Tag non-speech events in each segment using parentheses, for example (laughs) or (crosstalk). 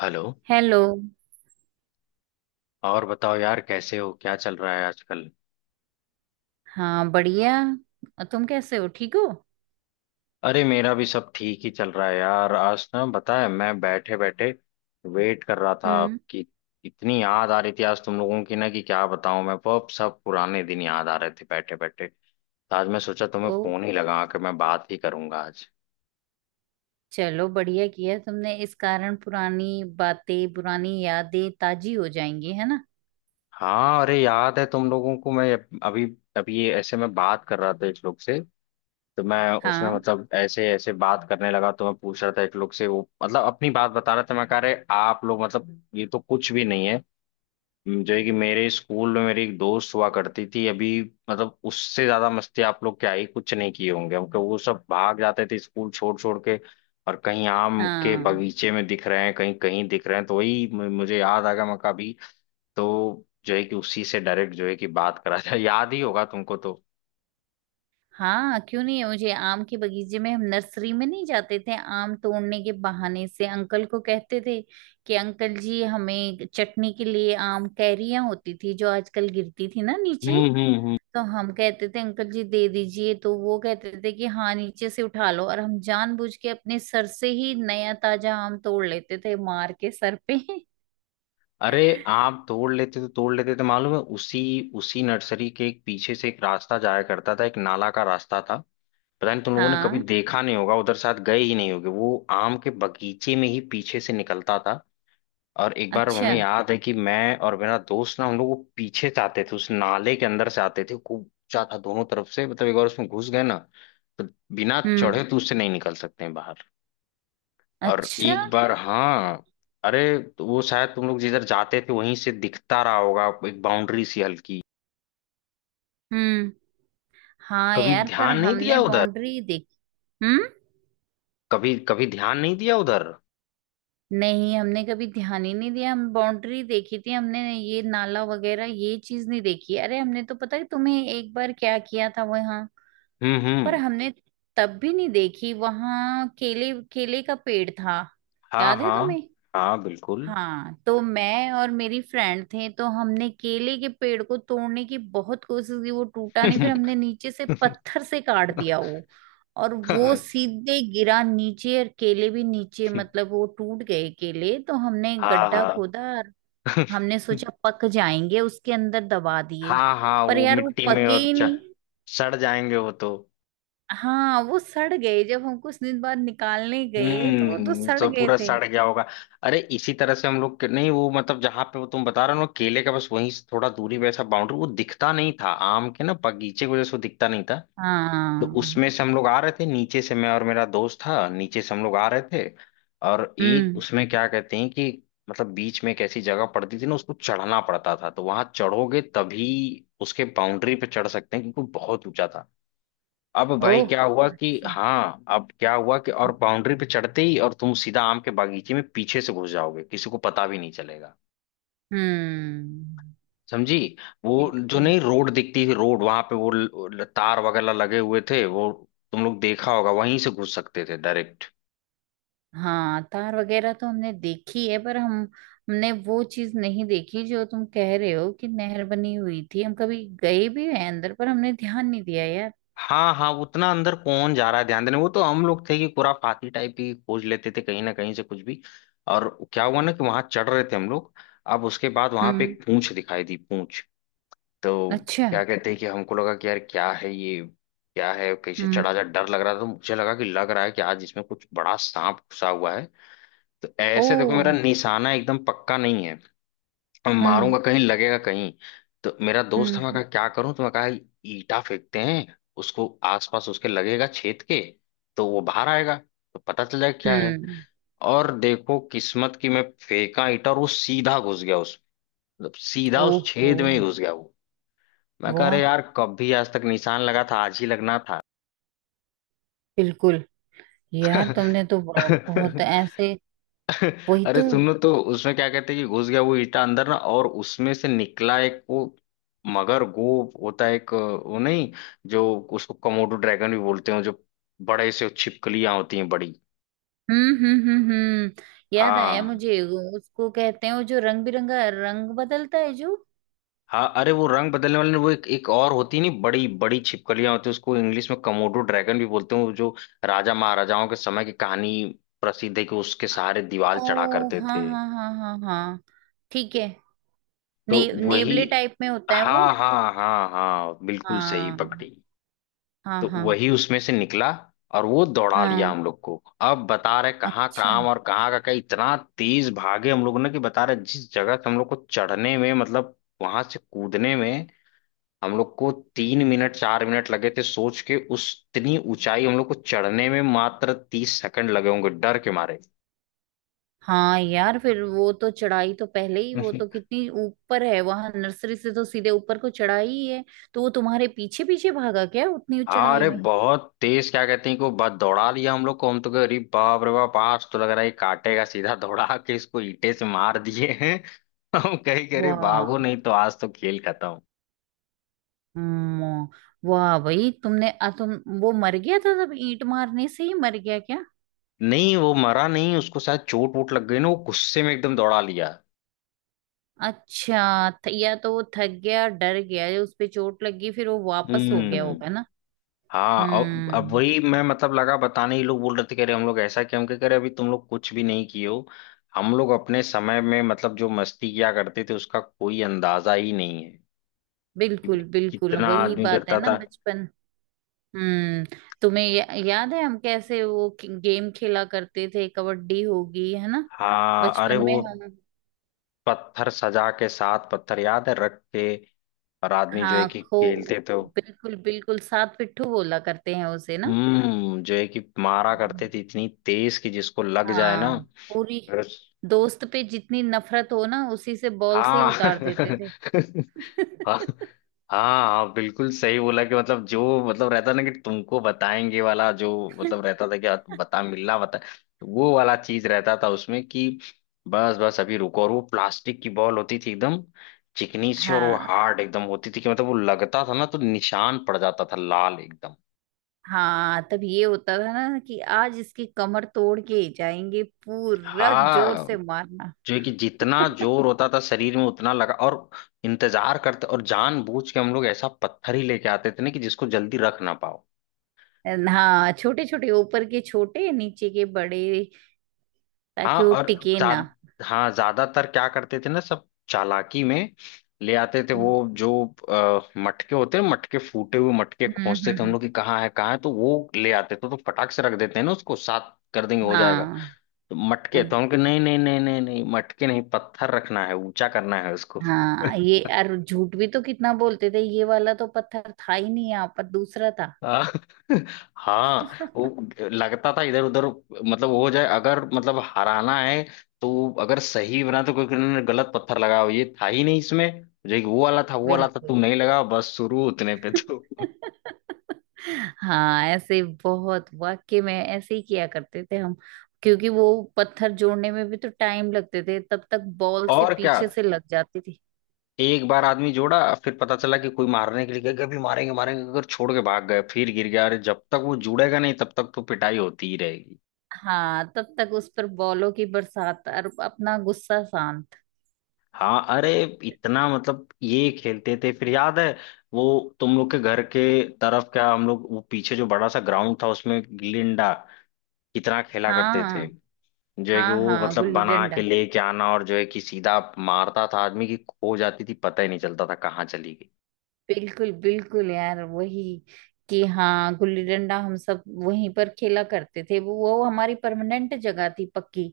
Hello. Hello. और बताओ यार, कैसे हो? क्या चल रहा है आजकल? हाँ बढ़िया। और तुम कैसे हो? ठीक हो? अरे मेरा भी सब ठीक ही चल रहा है यार। आज ना, बताया, मैं बैठे बैठे वेट कर रहा था हम्म। कि इतनी याद आ रही थी आज तुम लोगों की ना, कि क्या बताऊं मैं, वो सब पुराने दिन याद आ रहे थे बैठे बैठे। तो आज मैं सोचा तुम्हें ओ, फोन ही लगा के मैं बात ही करूंगा आज। चलो बढ़िया किया तुमने। इस कारण पुरानी बातें, पुरानी यादें ताजी हो जाएंगी, है ना। हाँ अरे, याद है तुम लोगों को, मैं अभी अभी ये ऐसे मैं बात कर रहा था एक लोग से। तो मैं उसमें हाँ मतलब ऐसे ऐसे बात करने लगा, तो मैं पूछ रहा था एक लोग से, वो मतलब अपनी बात बता रहा था। मैं कह रहे, आप लोग मतलब ये तो कुछ भी नहीं है जो है कि मेरे स्कूल में मेरी एक दोस्त हुआ करती थी अभी। मतलब उससे ज्यादा मस्ती आप लोग क्या ही कुछ नहीं किए होंगे, क्योंकि वो सब भाग जाते थे स्कूल छोड़ छोड़ के और कहीं आम के हाँ बगीचे में दिख रहे हैं, कहीं कहीं दिख रहे हैं। तो वही मुझे याद आ गया, मैं कहा अभी। तो जो है कि उसी से डायरेक्ट जो है कि बात करा था (laughs) याद ही होगा तुमको तो। हाँ, क्यों नहीं। मुझे आम के बगीचे में, हम नर्सरी में नहीं जाते थे आम तोड़ने के बहाने से? अंकल को कहते थे कि अंकल जी हमें चटनी के लिए आम, कैरियां होती थी जो आजकल गिरती थी ना नीचे। हम्म हम्म तो हम कहते थे अंकल जी दे दीजिए, तो वो कहते थे कि हाँ नीचे से उठा लो। और हम जानबूझ के अपने सर से ही नया ताजा आम तोड़ लेते थे, मार के सर पे। (laughs) अरे, आप तोड़ लेते तो तोड़ लेते थे। मालूम है, उसी उसी नर्सरी के एक पीछे से एक रास्ता जाया करता था, एक नाला का रास्ता था। पता नहीं तुम लोगों ने कभी हाँ। देखा नहीं होगा उधर, शायद गए ही नहीं होगे। वो आम के बगीचे में ही पीछे से निकलता था। और एक बार अच्छा। हमें याद है कि मैं और मेरा दोस्त ना, हम लोग वो पीछे से आते थे, उस नाले के अंदर से आते थे। खूब ऊंचा था दोनों तरफ से, मतलब एक बार उसमें घुस गए ना, तो बिना हम्म। चढ़े तो उससे नहीं निकल सकते हैं बाहर। और अच्छा। एक बार, हाँ अरे, तो वो शायद तुम लोग जिधर जाते थे वहीं से दिखता रहा होगा एक बाउंड्री सी हल्की। हम्म। हाँ कभी यार, पर ध्यान नहीं हमने दिया उधर, बाउंड्री देखी। हम्म। कभी कभी ध्यान नहीं दिया उधर। नहीं, हमने कभी ध्यान ही नहीं दिया। हम बाउंड्री देखी थी, हमने ये नाला वगैरह ये चीज नहीं देखी। अरे हमने, तो पता है तुम्हें एक बार क्या किया था वहां हम्म। पर? हम्म। हमने तब भी नहीं देखी, वहां केले केले का पेड़ था। हाँ याद है हाँ तुम्हें? हाँ, बिल्कुल। हाँ, तो मैं और मेरी फ्रेंड थे, तो हमने केले के पेड़ को तोड़ने की बहुत कोशिश की। वो टूटा नहीं, फिर हमने नीचे से (laughs) पत्थर से काट दिया वो। और वो हाँ सीधे गिरा नीचे, और केले भी नीचे, मतलब वो टूट गए केले। तो हमने गड्ढा हाँ खोदा, और हमने सोचा पक जाएंगे उसके अंदर, दबा दिए। हाँ हाँ, पर वो यार वो मिट्टी में पके और ही नहीं। सड़ जाएंगे वो तो। हाँ वो सड़ गए। जब हम कुछ दिन बाद निकालने गए तो वो तो हम्म, सड़ तो गए पूरा थे। सड़ गया होगा। अरे, इसी तरह से हम लोग नहीं, वो मतलब जहां पे वो तुम बता रहे हो ना, केले का, बस वहीं से थोड़ा दूरी पे ऐसा बाउंड्री वो दिखता नहीं था आम के ना बगीचे की वजह से, वो दिखता नहीं था। तो हाँ। उसमें से हम लोग आ रहे थे नीचे से, मैं और मेरा दोस्त था, नीचे से हम लोग आ रहे थे। और एक हम्म। उसमें क्या कहते हैं कि मतलब बीच में एक ऐसी जगह पड़ती थी ना, उसको चढ़ना पड़ता था। तो वहां चढ़ोगे तभी उसके बाउंड्री पे चढ़ सकते हैं, क्योंकि बहुत ऊंचा था। अब भाई ओह। क्या हुआ कि, अच्छा। हाँ, अब क्या हुआ कि, और बाउंड्री पे चढ़ते ही और तुम सीधा आम के बागीचे में पीछे से घुस जाओगे, किसी को पता भी नहीं चलेगा। हम्म। समझी? वो जो बिल्कुल। नहीं रोड दिखती थी, रोड वहां पे वो तार वगैरह लगे हुए थे वो। तुम लोग देखा होगा, वहीं से घुस सकते थे डायरेक्ट। हाँ तार वगैरह तो हमने देखी है, पर हम हमने वो चीज नहीं देखी जो तुम कह रहे हो कि नहर बनी हुई थी। हम कभी गए भी हैं अंदर, पर हमने ध्यान नहीं दिया यार। हाँ हाँ, उतना अंदर कौन जा रहा है ध्यान देने? वो तो हम लोग थे कि खुराफाती टाइप, ही खोज लेते थे कहीं ना कहीं से कुछ भी। और क्या हुआ ना कि वहां चढ़ रहे थे हम लोग। अब उसके बाद वहां पे हम्म। एक पूंछ दिखाई दी, पूंछ। तो अच्छा। क्या कहते हैं कि हमको लगा कि यार क्या है ये, क्या है, कैसे हम्म। चढ़ा जा, डर लग रहा था। तो मुझे लगा कि, लग रहा है कि आज इसमें कुछ बड़ा सांप घुसा हुआ है। तो ऐसे देखो, मेरा ओह। निशाना एकदम पक्का नहीं है। अब हम्म मारूंगा कहीं, लगेगा कहीं। तो मेरा दोस्त हमें कहा, हम्म क्या करूं? तो मैं कहा, ईटा फेंकते हैं उसको। आसपास उसके लगेगा छेद के, तो वो बाहर आएगा, तो पता चल जाएगा क्या है। हम्म। और देखो किस्मत की, मैं फेंका ईटा और वो सीधा घुस गया उस, मतलब सीधा उस ओहो। छेद में ही घुस गया वो। मैं कह रहे, वाह। यार कभी आज तक निशान लगा था, आज ही लगना था। बिल्कुल। यार तुमने (laughs) तो बहुत ऐसे। वही अरे तो। सुनो, तो उसमें क्या कहते हैं कि घुस गया वो ईटा अंदर ना, और उसमें से निकला एक वो, मगर गोप होता है एक, वो नहीं जो, उसको कमोडो ड्रैगन भी बोलते हैं जो, बड़े से छिपकलियां होती हैं, बड़ी। हम्म। याद आया हाँ मुझे। वो उसको कहते हैं वो जो रंग बिरंगा, रंग बदलता है जो। हाँ, अरे वो रंग बदलने वाले ने वो, एक एक और होती है नहीं, बड़ी बड़ी छिपकलियां होती है, उसको इंग्लिश में कमोडो ड्रैगन भी बोलते हैं, वो जो राजा महाराजाओं के समय की कहानी प्रसिद्ध है कि उसके आ- सहारे दीवार चढ़ा ओ करते हाँ थे। हाँ हाँ हाँ हाँ। ठीक है। तो वही। नेवले टाइप में होता है वो। हाँ हाँ हाँ हाँ, बिल्कुल सही हाँ पकड़ी। हाँ तो हाँ वही उसमें से निकला और वो दौड़ा लिया हाँ। हम लोग को। अब बता रहे, कहाँ अच्छा। काम और कहाँ का क्या! इतना तेज भागे हम लोग ने कि बता रहे जिस जगह से हम लोग को चढ़ने में मतलब वहां से कूदने में हम लोग को 3 मिनट 4 मिनट लगे थे सोच के उस, इतनी ऊंचाई हम लोग को चढ़ने में मात्र 30 सेकंड लगे होंगे डर के मारे। हाँ यार, फिर वो तो चढ़ाई तो पहले ही, वो तो (laughs) कितनी ऊपर है। वहां नर्सरी से तो सीधे ऊपर को चढ़ाई ही है। तो वो तुम्हारे पीछे पीछे भागा क्या उतनी हाँ, चढ़ाई अरे में? बहुत तेज, क्या कहते हैं को, बस दौड़ा लिया हम लोग को। हम तो कहे, अरे बाप रे बाप, आज तो लग रहा है ये काटेगा, सीधा दौड़ा के इसको ईंटे से मार दिए हैं। (laughs) हम कहे कि अरे वाह। बाबू नहीं तो, आज तो खेल खत्म। हम्म। वाह भाई, तुमने आ, तुम वो मर गया था? सब ईंट मारने से ही मर गया क्या? नहीं वो मरा नहीं, उसको शायद चोट वोट लग गई ना, वो गुस्से में एकदम दौड़ा लिया। अच्छा, या तो वो थक गया, डर गया, या उस पे चोट लग गई, फिर वो वापस हो गया हम्म। होगा ना। हाँ, अब हम्म। वही मैं मतलब लगा बताने ही, लोग बोल रहे थे, कह रहे हम लोग ऐसा क्या। हम कह रहे, अभी तुम लोग कुछ भी नहीं किए हो। हम लोग अपने समय में मतलब जो मस्ती किया करते थे, उसका कोई अंदाजा ही नहीं है। बिल्कुल, बिल्कुल कितना वही आदमी बात है करता ना, था। बचपन। हम्म। तुम्हें याद है हम कैसे वो गेम खेला करते थे? कबड्डी, होगी है ना? हाँ अरे, बचपन वो में हम, पत्थर सजा के, साथ पत्थर याद है रख के, और आदमी जो है हाँ कि खो खेलते थे। बिल्कुल बिल्कुल, सात पिट्ठू बोला करते हैं उसे ना। हम्म, जो है कि मारा करते थे इतनी तेज कि जिसको लग जाए ना, हाँ। पूरी और- दोस्त पे जितनी नफरत हो ना, उसी से, बॉल से ही हाँ। (laughs) उतार देते थे। हाँ (laughs) हाँ हाँ, बिल्कुल सही बोला कि मतलब जो, मतलब रहता ना कि तुमको बताएंगे वाला, जो मतलब रहता था कि आप बता, मिलना बता, वो वाला चीज रहता था उसमें कि बस बस अभी रुको। और वो प्लास्टिक की बॉल होती थी एकदम चिकनी सी, और वो हाँ। हार्ड एकदम होती थी कि मतलब वो लगता था ना, तो निशान पड़ जाता था लाल एकदम। हाँ तब ये होता था ना कि आज इसकी कमर तोड़ के ही जाएंगे, पूरा जोर हाँ, से मारना। जो है कि जितना (laughs) जोर होता था शरीर में उतना लगा, और इंतजार करते, और जानबूझ के हम लोग ऐसा पत्थर ही लेके आते थे ना कि जिसको जल्दी रख ना पाओ। हाँ छोटे छोटे ऊपर के, छोटे नीचे के बड़े, हाँ ताकि वो और टिके ना। हाँ, ज्यादातर क्या करते थे ना, सब चालाकी में ले आते थे वो हम्म। जो, मटके होते हैं, मटके, फूटे हुए मटके हम्म खोजते थे हम हम्म, लोग कि कहाँ है कहाँ है, तो वो ले आते थे, तो फटाक से रख देते हैं ना उसको, साथ कर देंगे, हो जाएगा। हाँ। तो हाँ मटके तो हम कहे, नहीं नहीं नहीं नहीं नहीं, मटके नहीं, पत्थर रखना है, ऊंचा करना है उसको। हाँ, ये और झूठ भी तो कितना बोलते थे, ये वाला तो पत्थर था ही नहीं, यहाँ पर दूसरा था। आ, (laughs) हाँ वो लगता था इधर उधर, मतलब वो हो जाए अगर, मतलब हराना है, तो अगर सही बना तो कोई किसी ने गलत पत्थर लगाओ, ये था ही नहीं इसमें, जो एक वो वाला था, वो वाला था, बिल्कुल। तुम नहीं लगाओ बस, शुरू उतने पे तो। हाँ ऐसे बहुत, वाकई में ऐसे ही किया करते थे हम। क्योंकि वो पत्थर जोड़ने में भी तो टाइम लगते थे, तब तक बॉल से और क्या, पीछे से लग जाती थी। एक बार आदमी जोड़ा, फिर पता चला कि कोई मारने के लिए गया, कभी मारेंगे मारेंगे, अगर छोड़ के भाग गए, फिर गिर गया, अरे जब तक वो जुड़ेगा नहीं तब तक तो पिटाई होती ही रहेगी। हाँ तब तक उस पर बॉलों की बरसात, और अपना गुस्सा शांत। हाँ अरे, इतना मतलब ये खेलते थे। फिर याद है वो, तुम लोग के घर के तरफ क्या हम लोग वो पीछे जो बड़ा सा ग्राउंड था, उसमें गिल्ली डंडा कितना खेला करते थे। हाँ। जो है कि हाँ वो हाँ मतलब गुल्ली बना के डंडा। लेके आना, और जो है कि सीधा मारता था आदमी, की खो जाती थी, पता ही नहीं चलता था कहाँ चली गई। बिल्कुल बिल्कुल यार, वही। कि हाँ, गुल्ली डंडा हम सब वहीं पर खेला करते थे। वो हमारी परमानेंट जगह थी पक्की।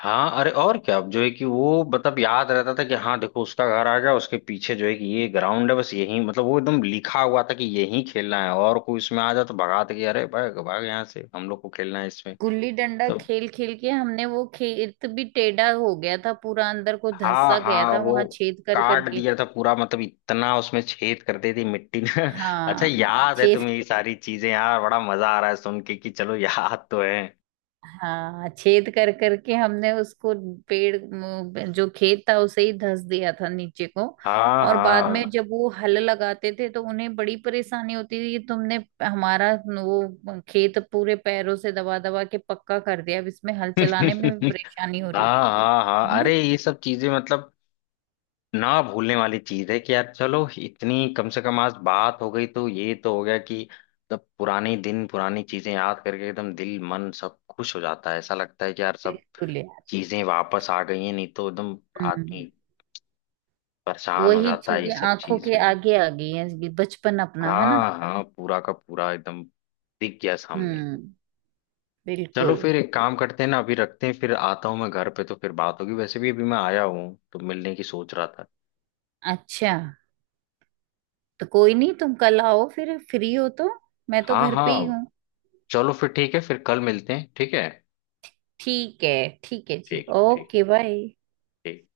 हाँ अरे, और क्या, अब जो है कि वो मतलब याद रहता था कि हाँ देखो उसका घर आ गया, उसके पीछे जो है कि ये ग्राउंड है, बस यही, मतलब वो एकदम लिखा हुआ था कि यही खेलना है, और कोई इसमें आ जाए तो भगा दे कि अरे भाग भाग यहाँ से, हम लोग को खेलना है इसमें। गुल्ली डंडा तो खेल खेल के हमने वो खेत भी टेढ़ा हो गया था, पूरा अंदर को हाँ धंसा गया हाँ, था, वो वहां छेद कर काट करके। दिया था पूरा, मतलब इतना उसमें छेद कर दी थी मिट्टी ने। (laughs) अच्छा हाँ याद है छेद। तुम्हें ये सारी चीजें यार, बड़ा मजा आ रहा है सुन के कि चलो याद तो है। हाँ, छेद कर करके हमने उसको, जो खेत था उसे ही धंस दिया था नीचे को। हाँ और बाद में हाँ। जब वो हल लगाते थे तो उन्हें बड़ी परेशानी होती थी कि तुमने हमारा वो खेत पूरे पैरों से दबा दबा के पक्का कर दिया, अब इसमें हल चलाने में भी (laughs) हाँ परेशानी हो रही, हाँ हाँ है हाँ, ना। अरे ये सब चीजें मतलब ना भूलने वाली चीज है कि यार, चलो इतनी कम से कम आज बात हो गई तो ये तो हो गया कि मतलब पुराने दिन पुरानी चीजें याद करके एकदम दिल मन सब खुश हो जाता है, ऐसा लगता है कि यार सब बिल्कुल यार। चीजें वापस आ गई हैं, नहीं तो एकदम हम्म। आदमी परेशान हो वही जाता है ये चीजें सब आंखों चीज के में। आगे आ गई हैं, ये बचपन अपना, है ना। हाँ हाँ, पूरा का पूरा एकदम दिख गया सामने। हम्म। चलो बिल्कुल। फिर एक काम करते हैं ना, अभी रखते हैं, फिर आता हूँ मैं घर पे तो फिर बात होगी, वैसे भी अभी मैं आया हूँ तो मिलने की सोच रहा था। अच्छा, तो कोई नहीं, तुम कल आओ फिर, फ्री हो तो। मैं तो हाँ घर पे ही हाँ, हूँ। चलो फिर ठीक है, फिर कल मिलते हैं, ठीक है? ठीक है। ठीक है जी, ठीक है। ठीक ओके है। बाय। ठीक।